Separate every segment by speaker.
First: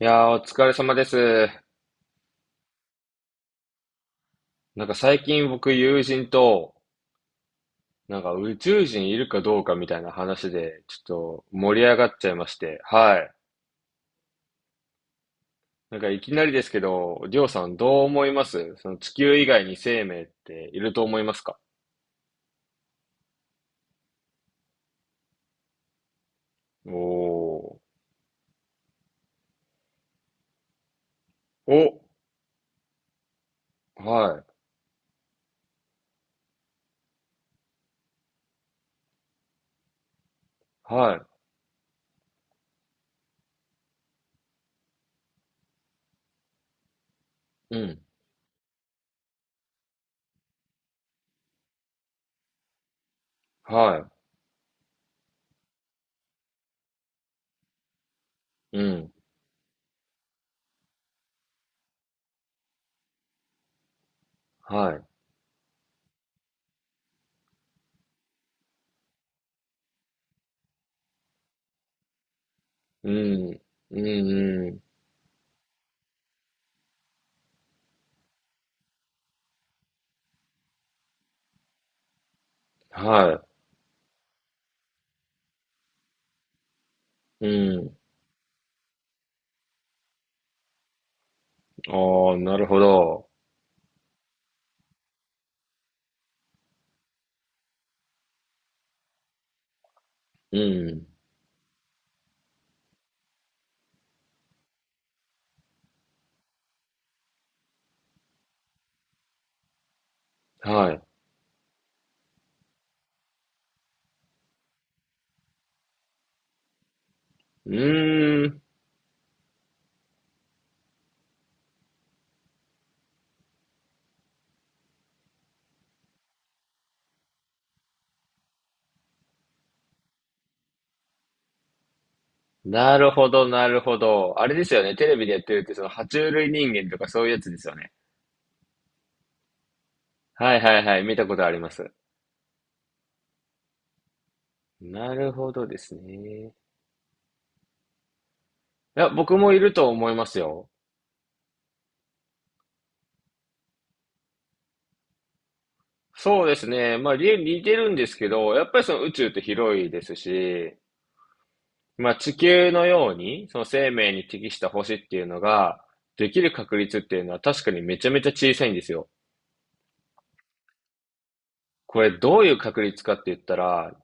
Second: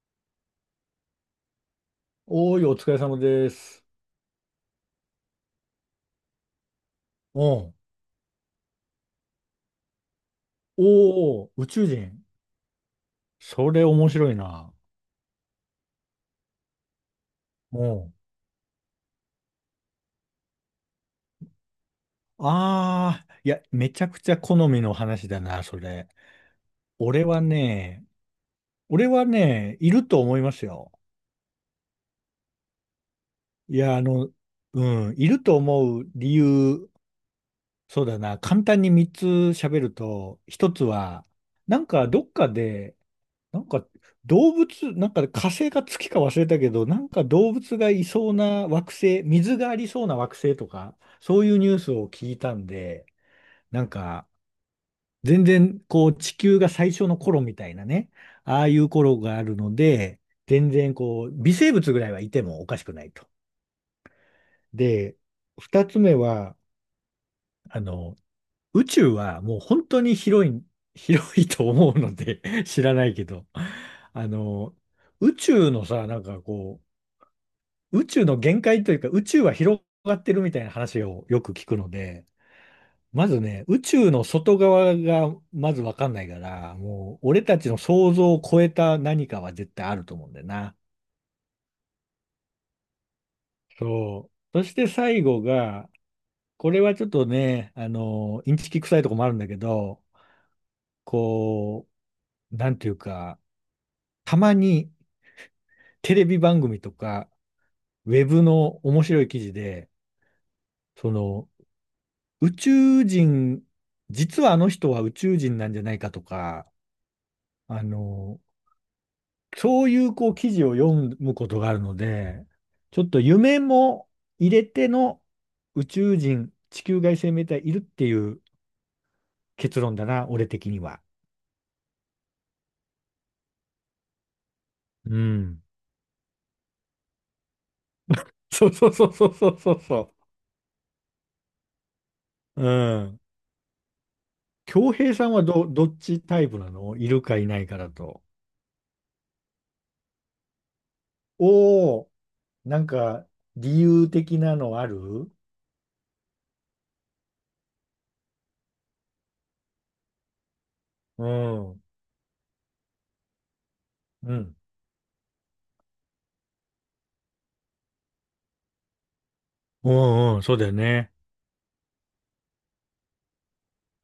Speaker 1: いやー、お疲れ様です。
Speaker 2: おーい、お疲れ様です。
Speaker 1: なんか最近僕友人と、
Speaker 2: お
Speaker 1: なんか宇宙人いるかどうかみたいな話で、ちょっと
Speaker 2: おー、宇
Speaker 1: 盛り
Speaker 2: 宙
Speaker 1: 上がっ
Speaker 2: 人。
Speaker 1: ちゃいまして、はい。
Speaker 2: それ面白いな。
Speaker 1: なんかいきなりですけど、りょうさん、どう
Speaker 2: お
Speaker 1: 思いますその地球以外に生命っていると思いますか？
Speaker 2: ああー、いや、めちゃくちゃ好みの話だな、それ。俺は
Speaker 1: おー。
Speaker 2: ね、俺はね、いると思いますよ。
Speaker 1: お、
Speaker 2: いや、あ
Speaker 1: は
Speaker 2: の、
Speaker 1: い、
Speaker 2: ういると思う理由、そうだな、簡単に3つ喋ると、1つは、
Speaker 1: は
Speaker 2: どっかでなんか動物、なんかね火星か月か忘れたけど、なんか動
Speaker 1: い、
Speaker 2: 物
Speaker 1: う
Speaker 2: がい
Speaker 1: ん、
Speaker 2: そうな惑星、水がありそうな惑星とか、そういうニュースを聞いたんで、なん
Speaker 1: は
Speaker 2: か全然こう地球が最初の頃みたいなね、ああい
Speaker 1: い、う
Speaker 2: う
Speaker 1: ん、
Speaker 2: 頃があるので、全然こう微生物ぐらいはいてもおかしくないと。
Speaker 1: はい、
Speaker 2: で、二つ目は、あの、宇宙はもう本当に広い、広いと思うので 知らな
Speaker 1: う
Speaker 2: いけど、
Speaker 1: ん、うん、
Speaker 2: あ
Speaker 1: う
Speaker 2: の、
Speaker 1: ん、
Speaker 2: 宇宙のさ、宇宙の限界というか、宇宙は広がってるみたいな話をよく聞くので、まず
Speaker 1: は
Speaker 2: ね、宇宙の外側がまずわかんないから、もう俺
Speaker 1: い、う
Speaker 2: たちの
Speaker 1: ん、
Speaker 2: 想像を超えた何かは絶対あると思うんだよな。
Speaker 1: あー、なるほど、
Speaker 2: そう。そして最後が、これはちょっとね、インチキ臭いとこもあるんだけど、
Speaker 1: うん、
Speaker 2: こう、なんていうか、たまにテレビ番組とか、ウェブの面白い記事で、
Speaker 1: はい。
Speaker 2: その、宇宙人、実はあの人は宇宙人なんじゃないかとか、
Speaker 1: う
Speaker 2: あの、
Speaker 1: ーん、
Speaker 2: そういうこう記事を読むことがあるので、ちょっと夢も入れての宇宙人、地球外生命体いるっていう結論だな、俺的には。
Speaker 1: なるほど、なるほど。あれですよね。テレ
Speaker 2: う
Speaker 1: ビでやってる
Speaker 2: ん。
Speaker 1: って、その、爬虫類人間とかそういうやつですよね。
Speaker 2: そうそうそうそうそうそうそ
Speaker 1: はいはいはい。見たことあります。
Speaker 2: う。うん。恭
Speaker 1: な
Speaker 2: 平さ
Speaker 1: る
Speaker 2: んは
Speaker 1: ほどで
Speaker 2: ど
Speaker 1: す
Speaker 2: っ
Speaker 1: ね。
Speaker 2: ちタイ
Speaker 1: い
Speaker 2: プなの、いるかいないかだと。
Speaker 1: や、僕もいると思いますよ。
Speaker 2: おお、なんか理由的なのある？
Speaker 1: そうですね。まあ、似てるんですけど、やっぱりその宇宙って広いですし、
Speaker 2: うん。
Speaker 1: まあ、地球のように、その生命に
Speaker 2: う
Speaker 1: 適
Speaker 2: ん。
Speaker 1: した星っていうのが、できる確率っていうのは確かにめちゃめちゃ小さいんですよ。
Speaker 2: うんうん、そうだよね。
Speaker 1: これどういう確率かって言ったら、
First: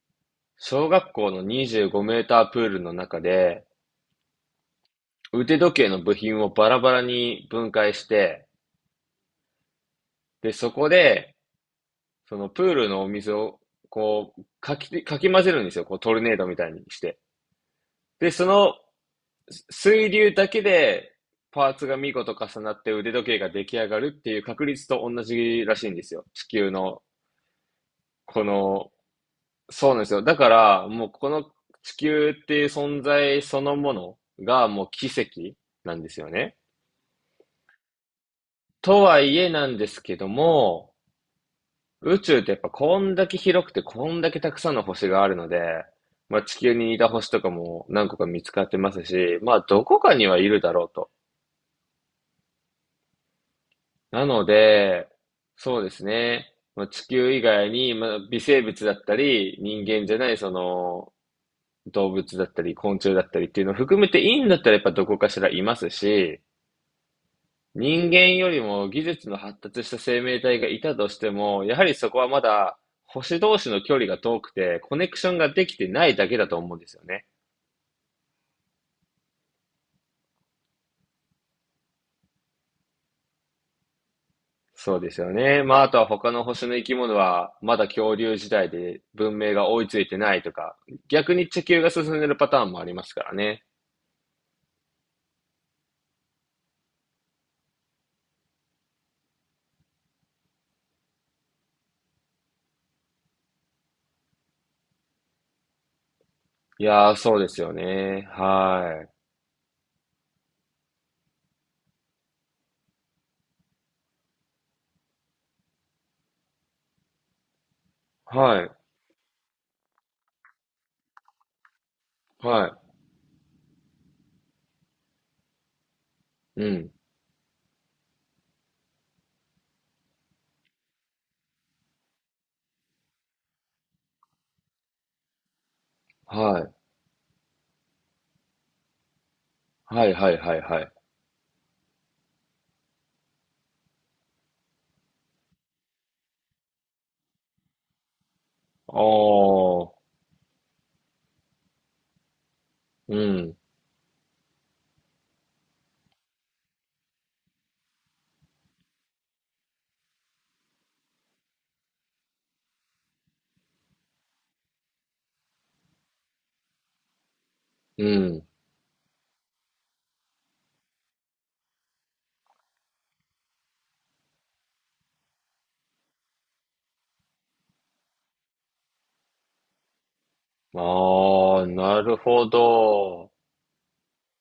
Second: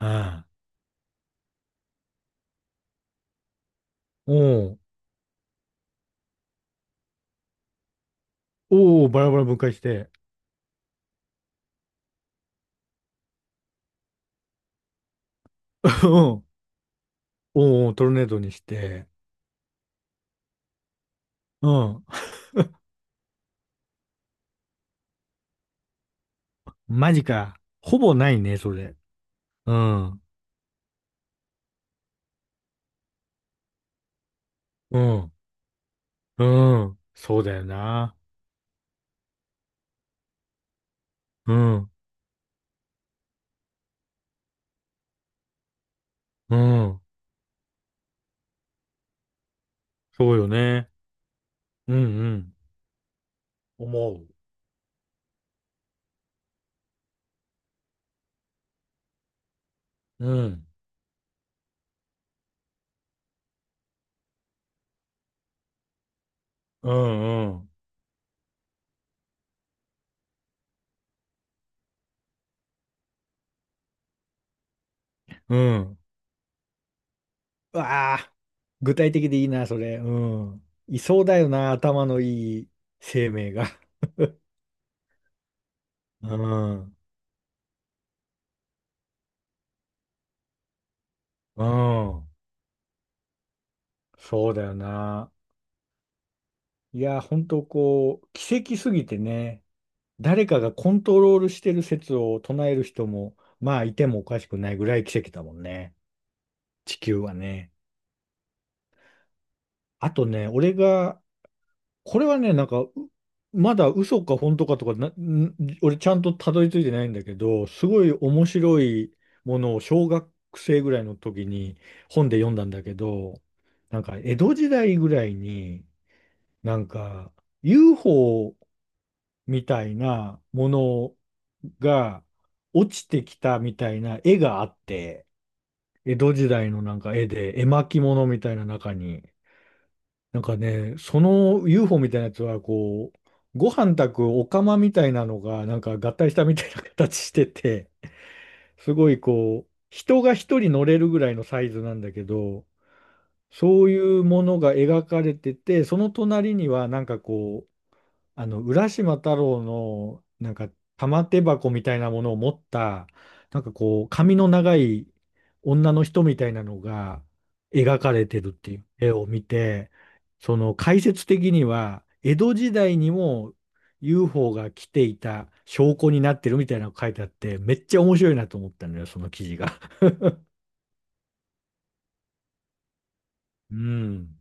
Speaker 2: うん。
Speaker 1: 小学校の25メータープールの中で、
Speaker 2: おう、
Speaker 1: 腕時計の部品をバラバラに分解して、
Speaker 2: おう、バラバラ分解して。
Speaker 1: で、そこで、そのプールのお水を、こう、かき混ぜるんですよ。こう、
Speaker 2: う
Speaker 1: ト
Speaker 2: ん。
Speaker 1: ルネー
Speaker 2: おう、
Speaker 1: ドみたいにして。
Speaker 2: おう、トルネー
Speaker 1: で、
Speaker 2: ド
Speaker 1: そ
Speaker 2: にし
Speaker 1: の
Speaker 2: て。
Speaker 1: 水流だけで、
Speaker 2: う
Speaker 1: パーツが
Speaker 2: ん。
Speaker 1: 見事重なって腕時計が出来上がるっていう確率と同じらしいんですよ。地球の、
Speaker 2: マジか。ほぼない
Speaker 1: こ
Speaker 2: ね、そ
Speaker 1: の、
Speaker 2: れ。う
Speaker 1: そうなんです
Speaker 2: ん。
Speaker 1: よ。だから、もうこの地球っていう存在そのものがもう
Speaker 2: う
Speaker 1: 奇
Speaker 2: ん。
Speaker 1: 跡なんですよ
Speaker 2: う
Speaker 1: ね。
Speaker 2: ん。そうだよな。
Speaker 1: とはいえなんですけども、
Speaker 2: うん。
Speaker 1: 宇宙ってやっぱこんだけ広くてこんだけたくさんの星があるので、まあ地
Speaker 2: う
Speaker 1: 球に似
Speaker 2: ん。
Speaker 1: た星とかも何個か見つかってますし、まあどこかに
Speaker 2: そ
Speaker 1: は
Speaker 2: う
Speaker 1: い
Speaker 2: よ
Speaker 1: るだろ
Speaker 2: ね。
Speaker 1: うと。
Speaker 2: うんうん。思
Speaker 1: な
Speaker 2: う。
Speaker 1: ので、そうですね。まあ、地球以外に、まあ、微生物だったり、人間じゃ
Speaker 2: う
Speaker 1: ないそ
Speaker 2: ん。
Speaker 1: の動物だったり、昆虫だったりっていうのを含めていいんだったらやっぱどこかしらいますし、
Speaker 2: うんうん。
Speaker 1: 人間よりも技術の発達した生命体がいたとしても、やはりそこはまだ星同士の距離が遠くて、コネクションが
Speaker 2: う
Speaker 1: できて
Speaker 2: ん。
Speaker 1: ないだけだと思うんですよね。
Speaker 2: うわあ、具体的でいいな、それ。うん。いそうだよな、頭のいい生命が。
Speaker 1: そうですよね。まあ、あとは他
Speaker 2: う
Speaker 1: の星の生き
Speaker 2: ん。
Speaker 1: 物は、まだ恐竜時代で文明が追いついてないとか、逆に地
Speaker 2: う
Speaker 1: 球が進んで
Speaker 2: ん。
Speaker 1: るパターンもありますからね。
Speaker 2: そうだよな。いや、本当こう、奇跡すぎてね、誰かがコントロールしてる説を唱える人も、まあ、いてもおかしくないぐらい奇跡だもんね。
Speaker 1: い
Speaker 2: 地
Speaker 1: やー、
Speaker 2: 球は
Speaker 1: そうです
Speaker 2: ね。
Speaker 1: よね。は
Speaker 2: あとね、俺が、これはね、まだ嘘か本当かとかな、俺ちゃんとたどり着いてないんだけど、すごい
Speaker 1: い。
Speaker 2: 面
Speaker 1: は
Speaker 2: 白
Speaker 1: い。
Speaker 2: いものを小学生ぐらいの時に本で読んだん
Speaker 1: は
Speaker 2: だけど、なんか江戸時代ぐらいに、
Speaker 1: い。う
Speaker 2: なん
Speaker 1: ん。
Speaker 2: か UFO みたいなものが落ちてきたみたいな絵があって、江戸時
Speaker 1: は
Speaker 2: 代
Speaker 1: い。
Speaker 2: のなんか絵で絵巻物みたいな中に、
Speaker 1: はい、はい、
Speaker 2: なん
Speaker 1: は
Speaker 2: か
Speaker 1: い、はい。
Speaker 2: ね、その UFO みたいなやつはこう、ご飯炊くお釜みたいなのがなんか合体したみたいな形してて、
Speaker 1: あ
Speaker 2: すごいこう、
Speaker 1: ー。
Speaker 2: 人が一人乗れるぐらいのサイズなんだけど、
Speaker 1: うん。
Speaker 2: そういうものが描かれてて、その隣にはなんかこう、あの、浦島太郎の、なんか、玉手箱みたいなものを持った、なんかこう、髪の長い女の人みたいなのが描
Speaker 1: う
Speaker 2: かれて
Speaker 1: ん。
Speaker 2: るっていう絵を見て、その解説的には、江戸時代にも UFO が来ていた証拠になってるみたいなのが書いてあって、めっちゃ面白いなと思ったのよ、その記事が。
Speaker 1: ああ、なるほど。
Speaker 2: うん。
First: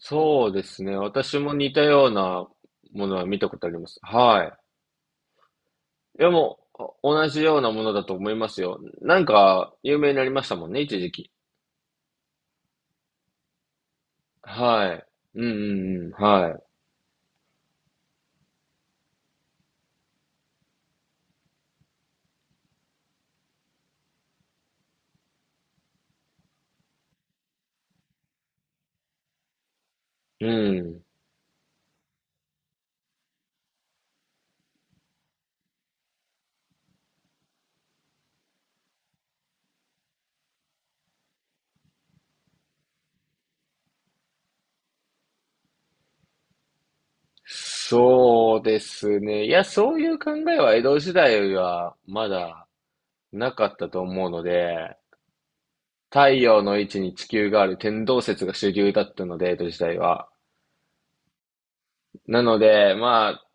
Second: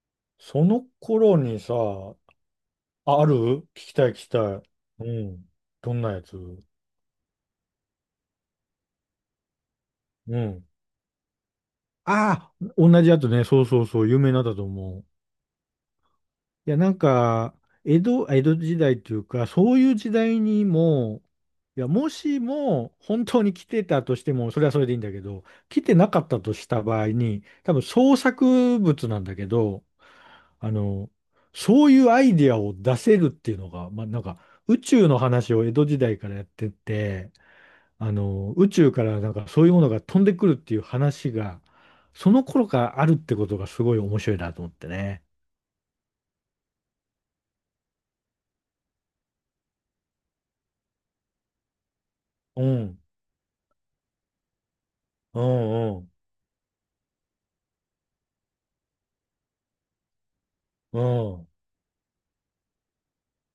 Speaker 1: そうで
Speaker 2: そ
Speaker 1: す
Speaker 2: の
Speaker 1: ね。
Speaker 2: 頃
Speaker 1: 私も
Speaker 2: に
Speaker 1: 似
Speaker 2: さ、
Speaker 1: たようなものは
Speaker 2: ある？
Speaker 1: 見たことあ
Speaker 2: 聞
Speaker 1: りま
Speaker 2: き
Speaker 1: す。
Speaker 2: たい聞きた
Speaker 1: は
Speaker 2: い。うん。どんな
Speaker 1: い。い
Speaker 2: や
Speaker 1: や、
Speaker 2: つ？
Speaker 1: もう、同じようなものだと思いますよ。なんか、有名になり
Speaker 2: う
Speaker 1: ました
Speaker 2: ん。
Speaker 1: もんね、一時期。
Speaker 2: ああ、同じやつね。そうそうそう、有名なんだと
Speaker 1: は
Speaker 2: 思う。
Speaker 1: い。うんうんうん。は
Speaker 2: いや、なんか、江戸時代っていうか、そういう時代にも、いや、もしも本当に来てたとしても、それはそれでいいんだけど、来てなかったとした場合に、多分創作物なんだけど、
Speaker 1: い。う
Speaker 2: あ
Speaker 1: ん。
Speaker 2: の、そういうアイディアを出せるっていうのが、まあ、なんか、宇宙の話を江戸時代からやってて、宇宙からなんかそういうものが飛んでくるっていう話が、その頃からあるってことがすごい面白いなと思ってね。
Speaker 1: そうですね。いや、そういう考えは江戸時代はま
Speaker 2: う
Speaker 1: だ
Speaker 2: ん、
Speaker 1: なかったと思うので、
Speaker 2: うん、うん、
Speaker 1: 太陽の位置に地球がある天動説が主流だったので、江戸時代は。
Speaker 2: う
Speaker 1: なので、まあ、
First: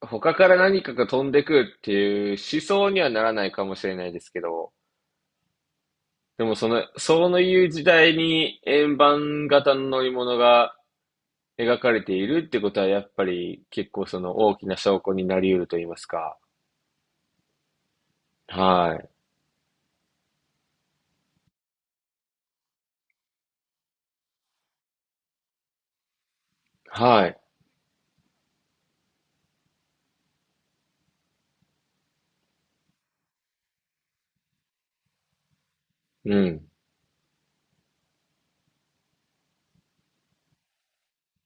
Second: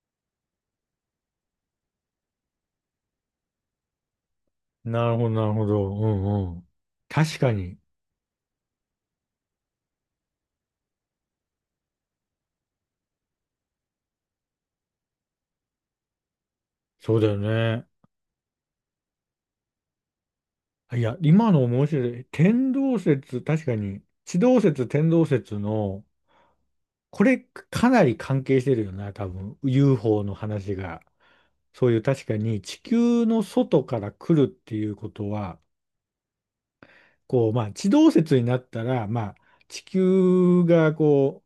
Speaker 1: 他から何かが飛んでくるっていう思想にはならないかもしれないですけど、
Speaker 2: ん。なるほど、なるほど。う
Speaker 1: で
Speaker 2: ん、
Speaker 1: も
Speaker 2: う
Speaker 1: そ
Speaker 2: ん。
Speaker 1: の、そ
Speaker 2: 確
Speaker 1: う
Speaker 2: か
Speaker 1: いう
Speaker 2: に、
Speaker 1: 時代に円盤型の乗り物が描かれているってことは、やっぱり結構その大きな証拠になり得ると言いますか。
Speaker 2: そうだよね。
Speaker 1: はい。
Speaker 2: いや、今の面白い。天動説、確かに、地動説、天動説の、こ
Speaker 1: は
Speaker 2: れ
Speaker 1: い。
Speaker 2: かなり関係してるよな、多分。UFO の話が。そういう確かに地球の外から来るっていうことは、
Speaker 1: うん。
Speaker 2: こう、まあ、地動説になったら、まあ、地球がこ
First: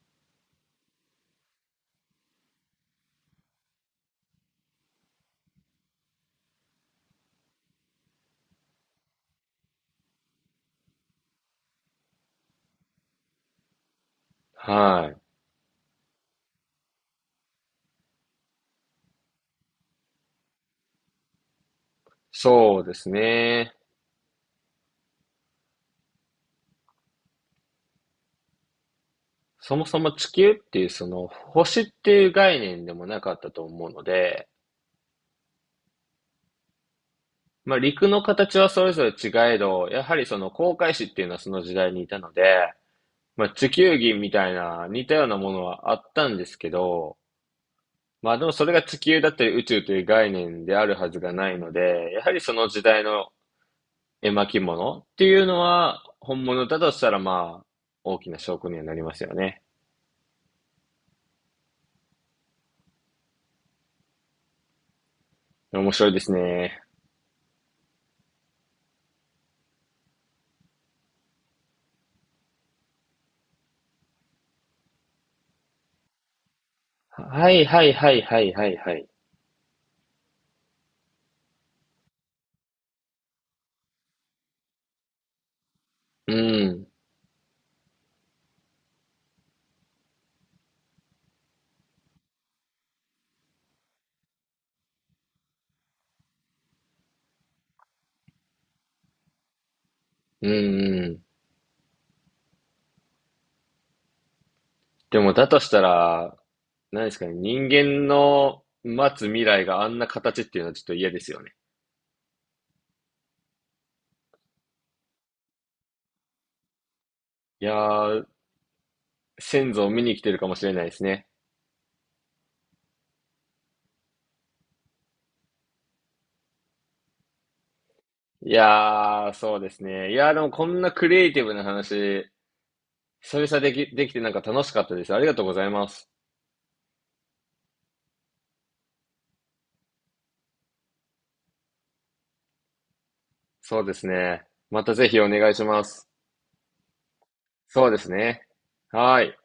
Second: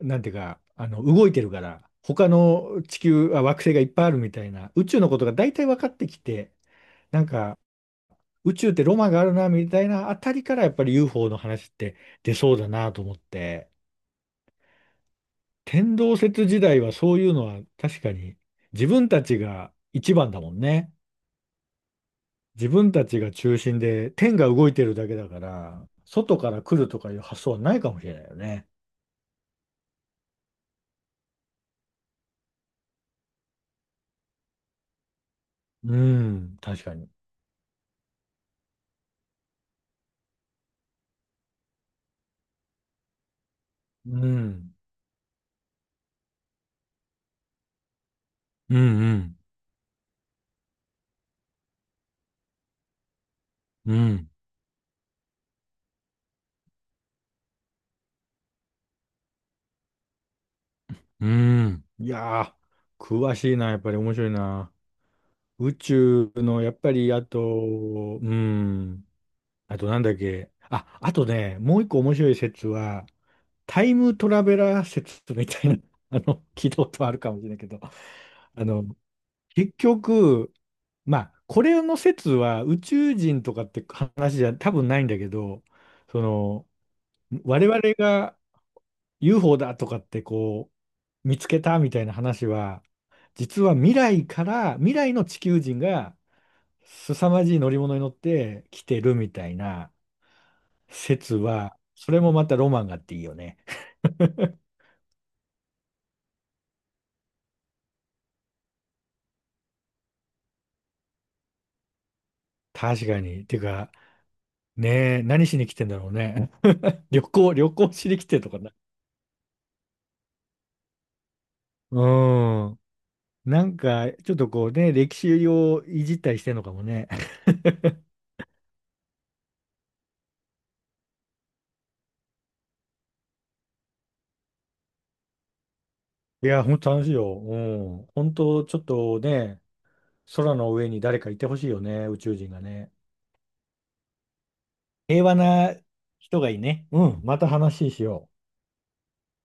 Speaker 2: う、なんていうか、あの、動いてるから、他の地球、あ、惑星がいっぱいあるみたいな、宇宙のことが大体分かってきて、なんか、宇宙ってロマンがあるな、みたいなあたりから、やっぱり UFO の話って出そうだなと思って、
Speaker 1: はい。
Speaker 2: 天動説時代はそういうのは確かに、自分たちが一番だもんね。自
Speaker 1: そう
Speaker 2: 分
Speaker 1: で
Speaker 2: た
Speaker 1: す
Speaker 2: ちが中
Speaker 1: ね。
Speaker 2: 心で、天が動いてるだけだから、外から来るとかいう発想はないかもしれないよね。
Speaker 1: そもそも地球っていうその星っていう概念でもなかったと思うので、
Speaker 2: うん、確かに。
Speaker 1: まあ陸の形はそれぞれ違えど、やはりその航海士っていうのはその時代にいたので、まあ、地球儀
Speaker 2: う
Speaker 1: みたい
Speaker 2: ん、
Speaker 1: な似たようなものはあったんですけど、まあでもそれ
Speaker 2: うん、
Speaker 1: が
Speaker 2: う
Speaker 1: 地球だっ
Speaker 2: ん、
Speaker 1: たり宇宙という概念であるはずがないので、やはりその時代の
Speaker 2: うん、
Speaker 1: 絵巻物っていうのは本物だとしたら、まあ大きな証拠にはなりますよね。
Speaker 2: うん。いやー、詳しいな、やっぱり面白いな。宇
Speaker 1: 面白いです
Speaker 2: 宙の、やっ
Speaker 1: ね。
Speaker 2: ぱり、あと、うん、あとなんだっけ。あ、あとね、もう一個面白い説は、タイムトラベラー説みたいな、聞いたことあるかもしれ
Speaker 1: は
Speaker 2: ない
Speaker 1: い
Speaker 2: けど、
Speaker 1: はいはいはいはいはい。
Speaker 2: 結局、まあ、これの説は宇宙人とかって話じゃ多分ないんだけど、そ
Speaker 1: う
Speaker 2: の、
Speaker 1: ん。
Speaker 2: 我々が UFO だとかってこう、見つけたみたいな話は、実は未来から、未来の地球人が凄まじい乗り物に乗って来てるみたいな
Speaker 1: うんうん。
Speaker 2: 説は、それもまたロマンがあっていいよね。
Speaker 1: でもだとしたら、何ですかね、人間の待つ未来があんな形っていうのはちょっと嫌ですよね。
Speaker 2: 確かに。てか、ねえ、何しに来てんだろうね。
Speaker 1: い
Speaker 2: 旅
Speaker 1: や
Speaker 2: 行しに来
Speaker 1: ー、
Speaker 2: てとかな。
Speaker 1: 先祖を見に来てるかもしれないですね。
Speaker 2: うん。なんか、ちょっとこうね、歴史をいじったりしてんのかもね。
Speaker 1: いやー、そうですね。いやー、でもこんなクリエイティブな話、久々できてなんか楽しかったです。ありがとうございます。
Speaker 2: いや、本当楽しいよ。うん。本当、ちょっとね、空の上に誰かいてほしいよね、宇宙人がね。
Speaker 1: そうですね。またぜひ
Speaker 2: 平
Speaker 1: お
Speaker 2: 和
Speaker 1: 願いし
Speaker 2: な
Speaker 1: ます。
Speaker 2: 人がいいね。うん。また
Speaker 1: そう
Speaker 2: 話
Speaker 1: で
Speaker 2: し
Speaker 1: す
Speaker 2: よう。
Speaker 1: ね。はーい。